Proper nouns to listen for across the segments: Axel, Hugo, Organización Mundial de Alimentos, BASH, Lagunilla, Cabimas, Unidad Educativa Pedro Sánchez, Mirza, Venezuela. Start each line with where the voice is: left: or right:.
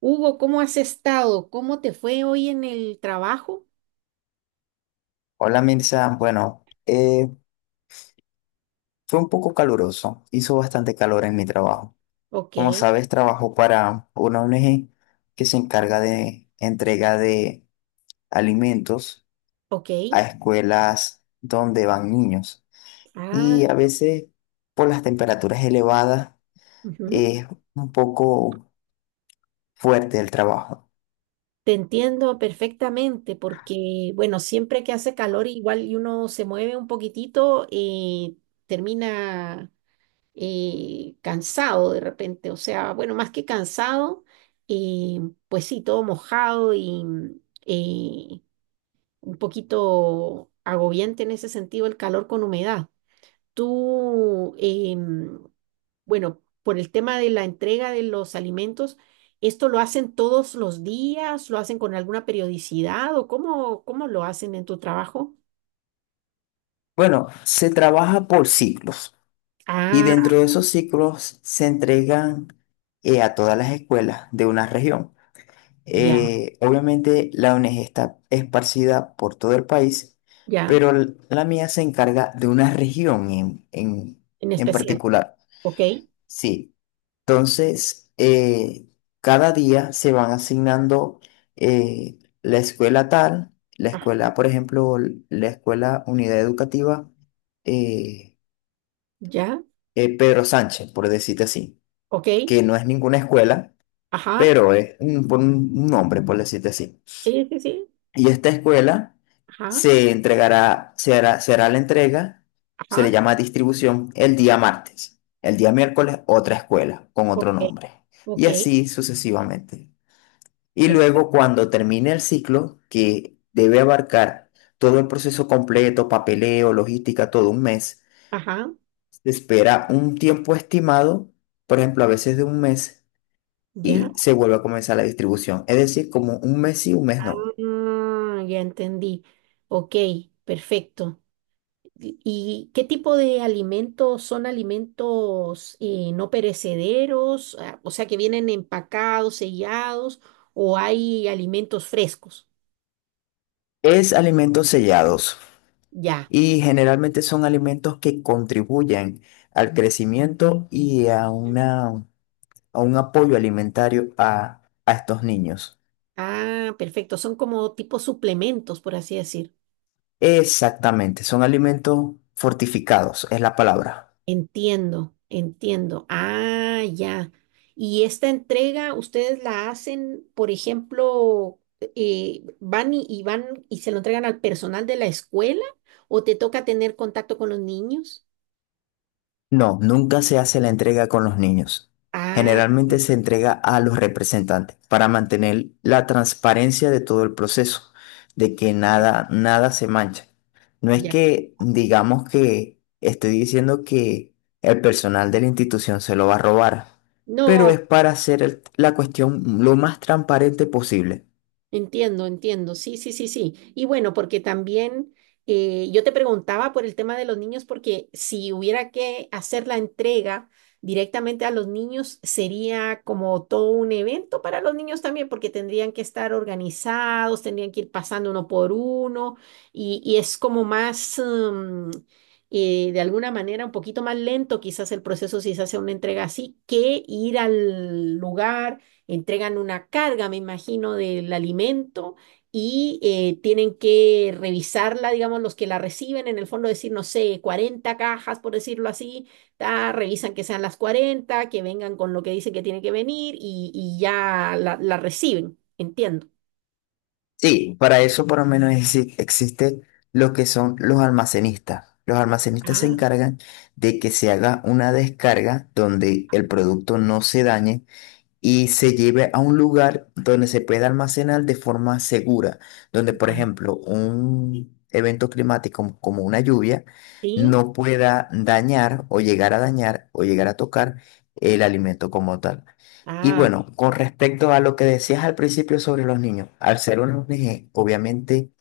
right: Hugo, ¿cómo has estado? ¿Cómo te fue hoy en el trabajo?
left: Hola Mirza, bueno, fue un poco caluroso, hizo bastante calor en mi trabajo.
right: Ok,
left: Como sabes, trabajo para una ONG que se encarga de entrega de alimentos
right: ok.
left: a escuelas donde van niños.
right: Ah,
left: Y a veces, por las temperaturas elevadas,
right: ujú.
left: es un poco fuerte el trabajo.
right: Te entiendo perfectamente porque, bueno, siempre que hace calor igual y uno se mueve un poquitito, termina cansado de repente. O sea, bueno, más que cansado, eh, pues sí, todo mojado y eh, un poquito agobiante en ese sentido el calor con humedad. ¿Tú em, Bueno, por el tema de la entrega de los alimentos, ¿esto lo hacen todos los días? ¿Lo hacen con alguna periodicidad? ¿O cómo lo hacen en tu trabajo?
left: Bueno, se trabaja por ciclos y
right: Ah,
left: dentro de esos ciclos se entregan a todas las escuelas de una región.
right: ya,
left: Obviamente la ONG está esparcida por todo el país,
right: ya,
left: pero la mía se encarga de una región
right: en
left: en
right: especial.
left: particular.
right: Ok,
left: Sí, entonces cada día se van asignando la escuela tal, la
right: ah,
left: escuela, por ejemplo, la escuela Unidad Educativa eh,
right: ya,
left: Pedro Sánchez, por decirte así,
right: ok,
left: que no es ninguna escuela,
right: ajá,
left: pero es un, por un nombre, por decirte así.
right: sí, sí, sí,
left: Y esta escuela
right: ajá,
left: se entregará, se hará la entrega, se le
right: ajá,
left: llama distribución el día martes. El día miércoles, otra escuela con otro
right: ok,
left: nombre. Y
right: ok,
left: así sucesivamente. Y
right: perfecto,
left: luego, cuando termine el ciclo, que debe abarcar todo el proceso completo, papeleo, logística, todo un mes,
right: ajá,
left: se espera un tiempo estimado, por ejemplo, a veces de un mes,
right: ya,
left: y se vuelve a comenzar la distribución. Es decir, como un mes y un mes no.
right: ya entendí, ok, perfecto. ¿Y qué tipo de alimentos son alimentos no perecederos? Ah, o sea, que vienen empacados, sellados, o hay alimentos frescos.
left: Es alimentos sellados.
right: Ya.
left: Y generalmente son alimentos que contribuyen al crecimiento y a un apoyo alimentario a estos niños.
right: Ah, perfecto. Son como tipo suplementos, por así decir.
left: Exactamente, son alimentos fortificados, es la palabra.
right: Entiendo, entiendo. Ah, ya. Y esta entrega, ustedes la hacen, por ejemplo, van y van y se lo entregan al personal de la escuela, o te toca tener contacto con los niños.
left: No, nunca se hace la entrega con los niños.
right: Ah.
left: Generalmente se entrega a los representantes para mantener la transparencia de todo el proceso, de que nada se mancha. No es
right: Ya.
left: que digamos que estoy diciendo que el personal de la institución se lo va a robar, pero
right: No,
left: es para hacer la cuestión lo más transparente posible.
right: entiendo, entiendo. Sí, sí, sí, sí. Y bueno, porque también yo te preguntaba por el tema de los niños, porque si hubiera que hacer la entrega directamente a los niños, sería como todo un evento para los niños también, porque tendrían que estar organizados, tendrían que ir pasando uno por uno, y es como más, de alguna manera, un poquito más lento quizás el proceso si se hace una entrega así, que ir al lugar entregan una carga, me imagino, del alimento y tienen que revisarla, digamos, los que la reciben, en el fondo decir, no sé, 40 cajas, por decirlo así, ta, revisan que sean las 40 que vengan con lo que dice que tiene que venir y ya la reciben, entiendo.
left: Sí, para eso por lo menos existe lo que son los almacenistas. Los almacenistas se
right: Ah,
left: encargan de que se haga una descarga donde el producto no se dañe y se lleve a un lugar donde se pueda almacenar de forma segura, donde, por
right: ya.
left: ejemplo, un evento climático como una lluvia
right: Sí,
left: no pueda dañar o llegar a dañar o llegar a tocar el alimento como tal. Y
right: ah,
left: bueno, con respecto a lo que decías al principio sobre los niños, al ser una ONG, obviamente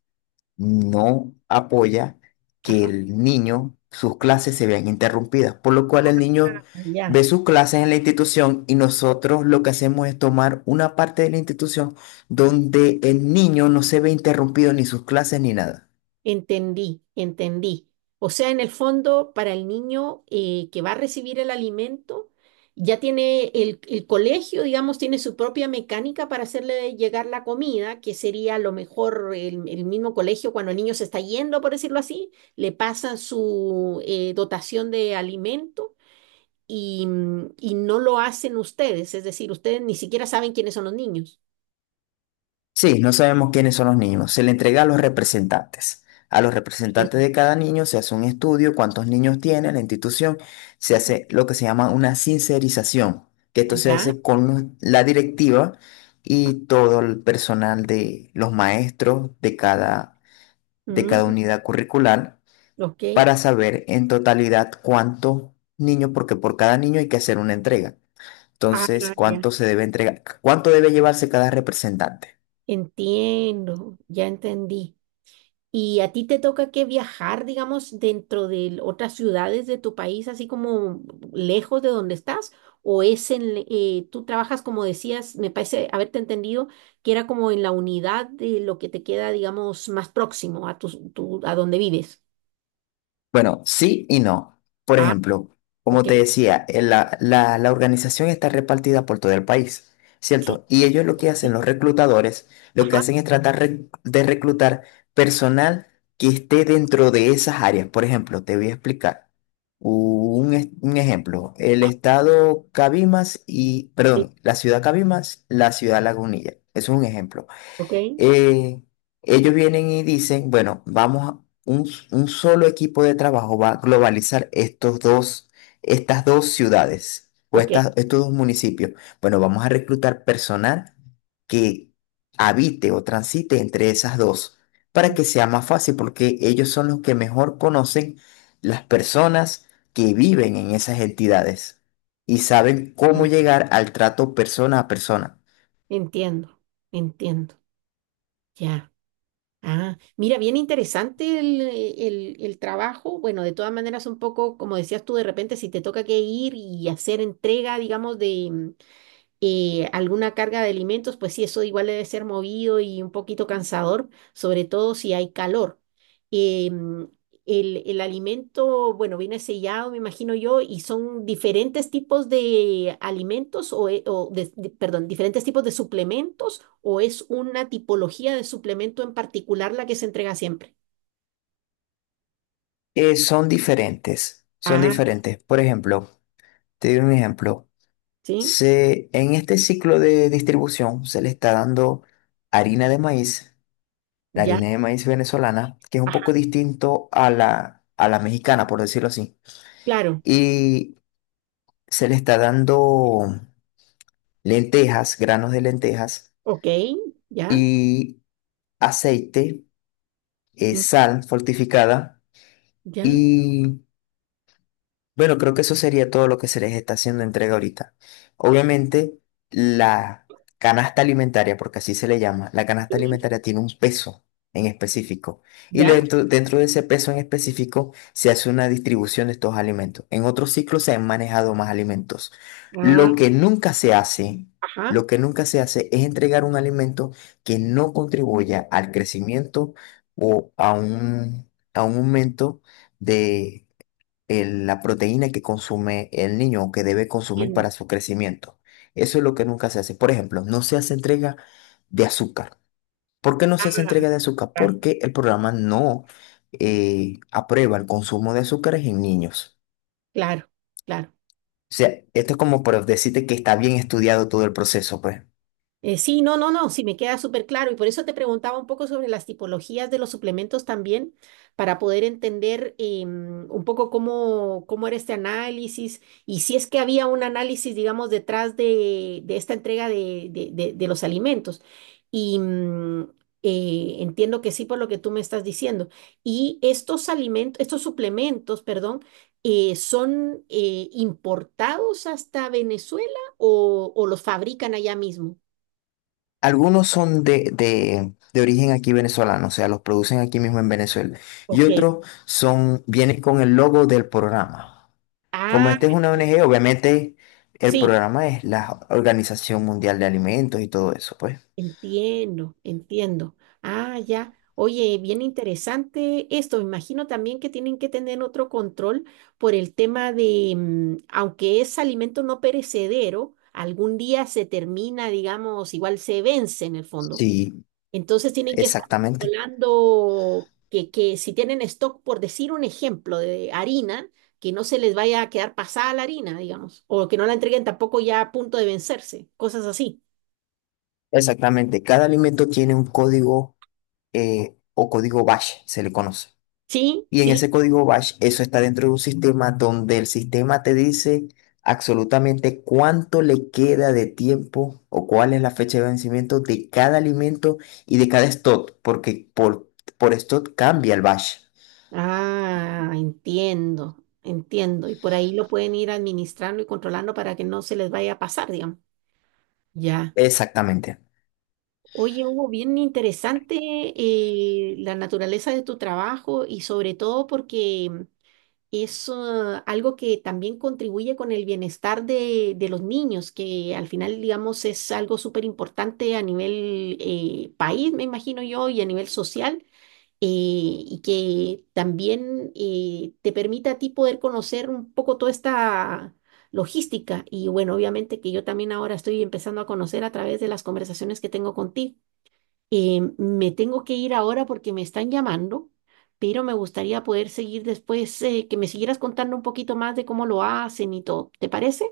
left: no apoya que
right: ajá,
left: el niño, sus clases se vean interrumpidas, por lo cual el niño
right: ya.
left: ve sus clases en la institución y nosotros lo que hacemos es tomar una parte de la institución donde el niño no se ve interrumpido ni sus clases ni nada.
right: Entendí, entendí. O sea, en el fondo, para el niño que va a recibir el alimento, ya tiene el colegio, digamos, tiene su propia mecánica para hacerle llegar la comida, que sería a lo mejor el mismo colegio cuando el niño se está yendo, por decirlo así, le pasan su dotación de alimento y no lo hacen ustedes, es decir, ustedes ni siquiera saben quiénes son los niños.
left: Sí, no sabemos quiénes son los niños. Se le entrega a los representantes. A los
right: Ya.
left: representantes de cada niño se hace un estudio, cuántos niños tiene la institución, se
right: Ajá.
left: hace lo que se llama una sincerización, que esto se
right: Ya.
left: hace con la directiva y todo el personal de los maestros de de
right: Mm,
left: cada unidad curricular
right: ok.
left: para saber en totalidad cuántos niños, porque por cada niño hay que hacer una entrega.
right: Ah,
left: Entonces,
right: ya.
left: cuánto se debe entregar, cuánto debe llevarse cada representante.
right: Entiendo, ya entendí. ¿Y a ti te toca que viajar, digamos, dentro de otras ciudades de tu país, así como lejos de donde estás? ¿O es tú trabajas, como decías, me parece haberte entendido, que era como en la unidad de lo que te queda, digamos, más próximo a a donde vives?
left: Bueno, sí y no. Por
right: Ah,
left: ejemplo, como
right: ok.
left: te decía, la organización está repartida por todo el país,
right: Sí,
left: ¿cierto? Y ellos lo que hacen,
right: sí.
left: los reclutadores, lo que
right: Ajá.
left: hacen es tratar de reclutar personal que esté dentro de esas áreas. Por ejemplo, te voy a explicar un ejemplo. El
right: Ah,
left: estado Cabimas y,
right: sí,
left: perdón, la ciudad Cabimas, la ciudad Lagunilla. Eso es un ejemplo
right: ok.
left: eh, ellos vienen y dicen, bueno, vamos a un, s- un solo equipo de trabajo va a globalizar estas dos ciudades o
right: Ok.
left: estos dos municipios. Bueno, vamos a reclutar personal que habite o transite entre esas dos para que sea más fácil, porque ellos son los que mejor conocen las personas que viven en esas entidades y saben
right: mm,
left: cómo llegar al trato persona a persona.
right: Entiendo, entiendo. Ya. Ah, mira, bien interesante el trabajo. Bueno, de todas maneras, un poco, como decías tú, de repente si te toca que ir y hacer entrega, digamos, de, alguna carga de alimentos, pues sí, eso igual debe ser movido y un poquito cansador, sobre todo si hay calor. Em, el alimento, bueno, viene sellado, me imagino yo, y son diferentes tipos de alimentos o, perdón, diferentes tipos de suplementos o es una tipología de suplemento en particular la que se entrega siempre.
left: Son diferentes, son
right: Ah,
left: diferentes. Por ejemplo, te doy un ejemplo.
right: sí,
left: Se, en este ciclo de distribución se le está dando harina de maíz, la
right: ya,
left: harina de maíz venezolana, que es un
right: ajá,
left: poco distinto a a la mexicana, por decirlo así.
right: claro,
left: Y se le está dando lentejas, granos de lentejas
right: ok, ya,
left: y aceite,
right: mm,
left: sal fortificada
right: ya,
left: y bueno, creo que eso sería todo lo que se les está haciendo entrega ahorita. Obviamente, la canasta alimentaria, porque así se le llama, la canasta
right: sí,
left: alimentaria tiene un peso en específico. Y
right: ya,
left: dentro de ese peso en específico se hace una distribución de estos alimentos. En otros ciclos se han manejado más alimentos.
right: ah,
left: Lo que nunca se hace,
right: ajá,
left: lo que nunca se hace es entregar un alimento que no contribuya al crecimiento o a un aumento de la proteína que consume el niño o que debe consumir
right: bien.
left: para su crecimiento. Eso es lo que nunca se hace. Por ejemplo, no se hace entrega de azúcar. ¿Por qué no se hace entrega de azúcar?
right: Claro,
left: Porque el programa no aprueba el consumo de azúcares en niños.
right: claro. Claro.
left: O sea, esto es como para decirte que está bien estudiado todo el proceso, pues.
right: Sí, no, no, no, sí me queda súper claro y por eso te preguntaba un poco sobre las tipologías de los suplementos también, para poder entender un poco cómo era este análisis y si es que había un análisis, digamos, detrás de esta entrega de los alimentos. Y entiendo que sí por lo que tú me estás diciendo. Y estos alimentos, estos suplementos, perdón, ¿son importados hasta Venezuela o los fabrican allá mismo?
left: Algunos son de origen aquí venezolano, o sea, los producen aquí mismo en Venezuela. Y
right: Ok.
left: otros son, vienen con el logo del programa. Como
right: Ah,
left: esta es una ONG, obviamente el
right: sí,
left: programa es la Organización Mundial de Alimentos y todo eso, pues.
right: entiendo, entiendo. Ah, ya. Oye, bien interesante esto. Me imagino también que tienen que tener otro control por el tema de, aunque es alimento no perecedero, algún día se termina, digamos, igual se vence en el fondo.
left: Sí,
right: Entonces tienen que estar
left: exactamente.
right: controlando que si tienen stock, por decir un ejemplo, de harina, que no se les vaya a quedar pasada la harina, digamos, o que no la entreguen tampoco ya a punto de vencerse, cosas así.
left: Exactamente. Cada alimento tiene un código o código BASH, se le conoce.
right: Sí,
left: Y en
right: sí.
left: ese código BASH, eso está dentro de un sistema donde el sistema te dice absolutamente cuánto le queda de tiempo o cuál es la fecha de vencimiento de cada alimento y de cada stock, porque por stock cambia el BASH.
right: Ah, entiendo, entiendo. Y por ahí lo pueden ir administrando y controlando para que no se les vaya a pasar, digamos. Ya.
left: Exactamente.
right: Oye, Hugo, bien interesante la naturaleza de tu trabajo y sobre todo porque es algo que también contribuye con el bienestar de los niños, que al final, digamos, es algo súper importante a nivel país, me imagino yo, y a nivel social, y que también te permite a ti poder conocer un poco toda esta logística. Y bueno, obviamente que yo también ahora estoy empezando a conocer a través de las conversaciones que tengo contigo. Me tengo que ir ahora porque me están llamando, pero me gustaría poder seguir después, que me siguieras contando un poquito más de cómo lo hacen y todo. ¿Te parece?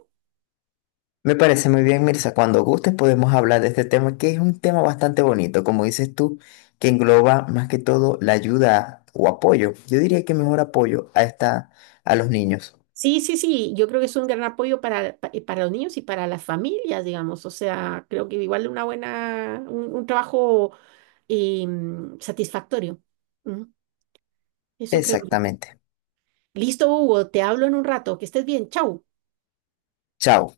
left: Me parece muy bien, Mirza. Cuando gustes podemos hablar de este tema, que es un tema bastante bonito, como dices tú, que engloba más que todo la ayuda o apoyo. Yo diría que mejor apoyo a esta, a los niños.
right: Sí, sí, sí, yo creo que es un gran apoyo para los niños y para las familias, digamos. O sea, creo que igual una buena, un trabajo eh, satisfactorio. Ujú. Eso creo yo.
left: Exactamente.
right: Listo, Hugo, te hablo en un rato. Que estés bien. Chau.
left: Chao.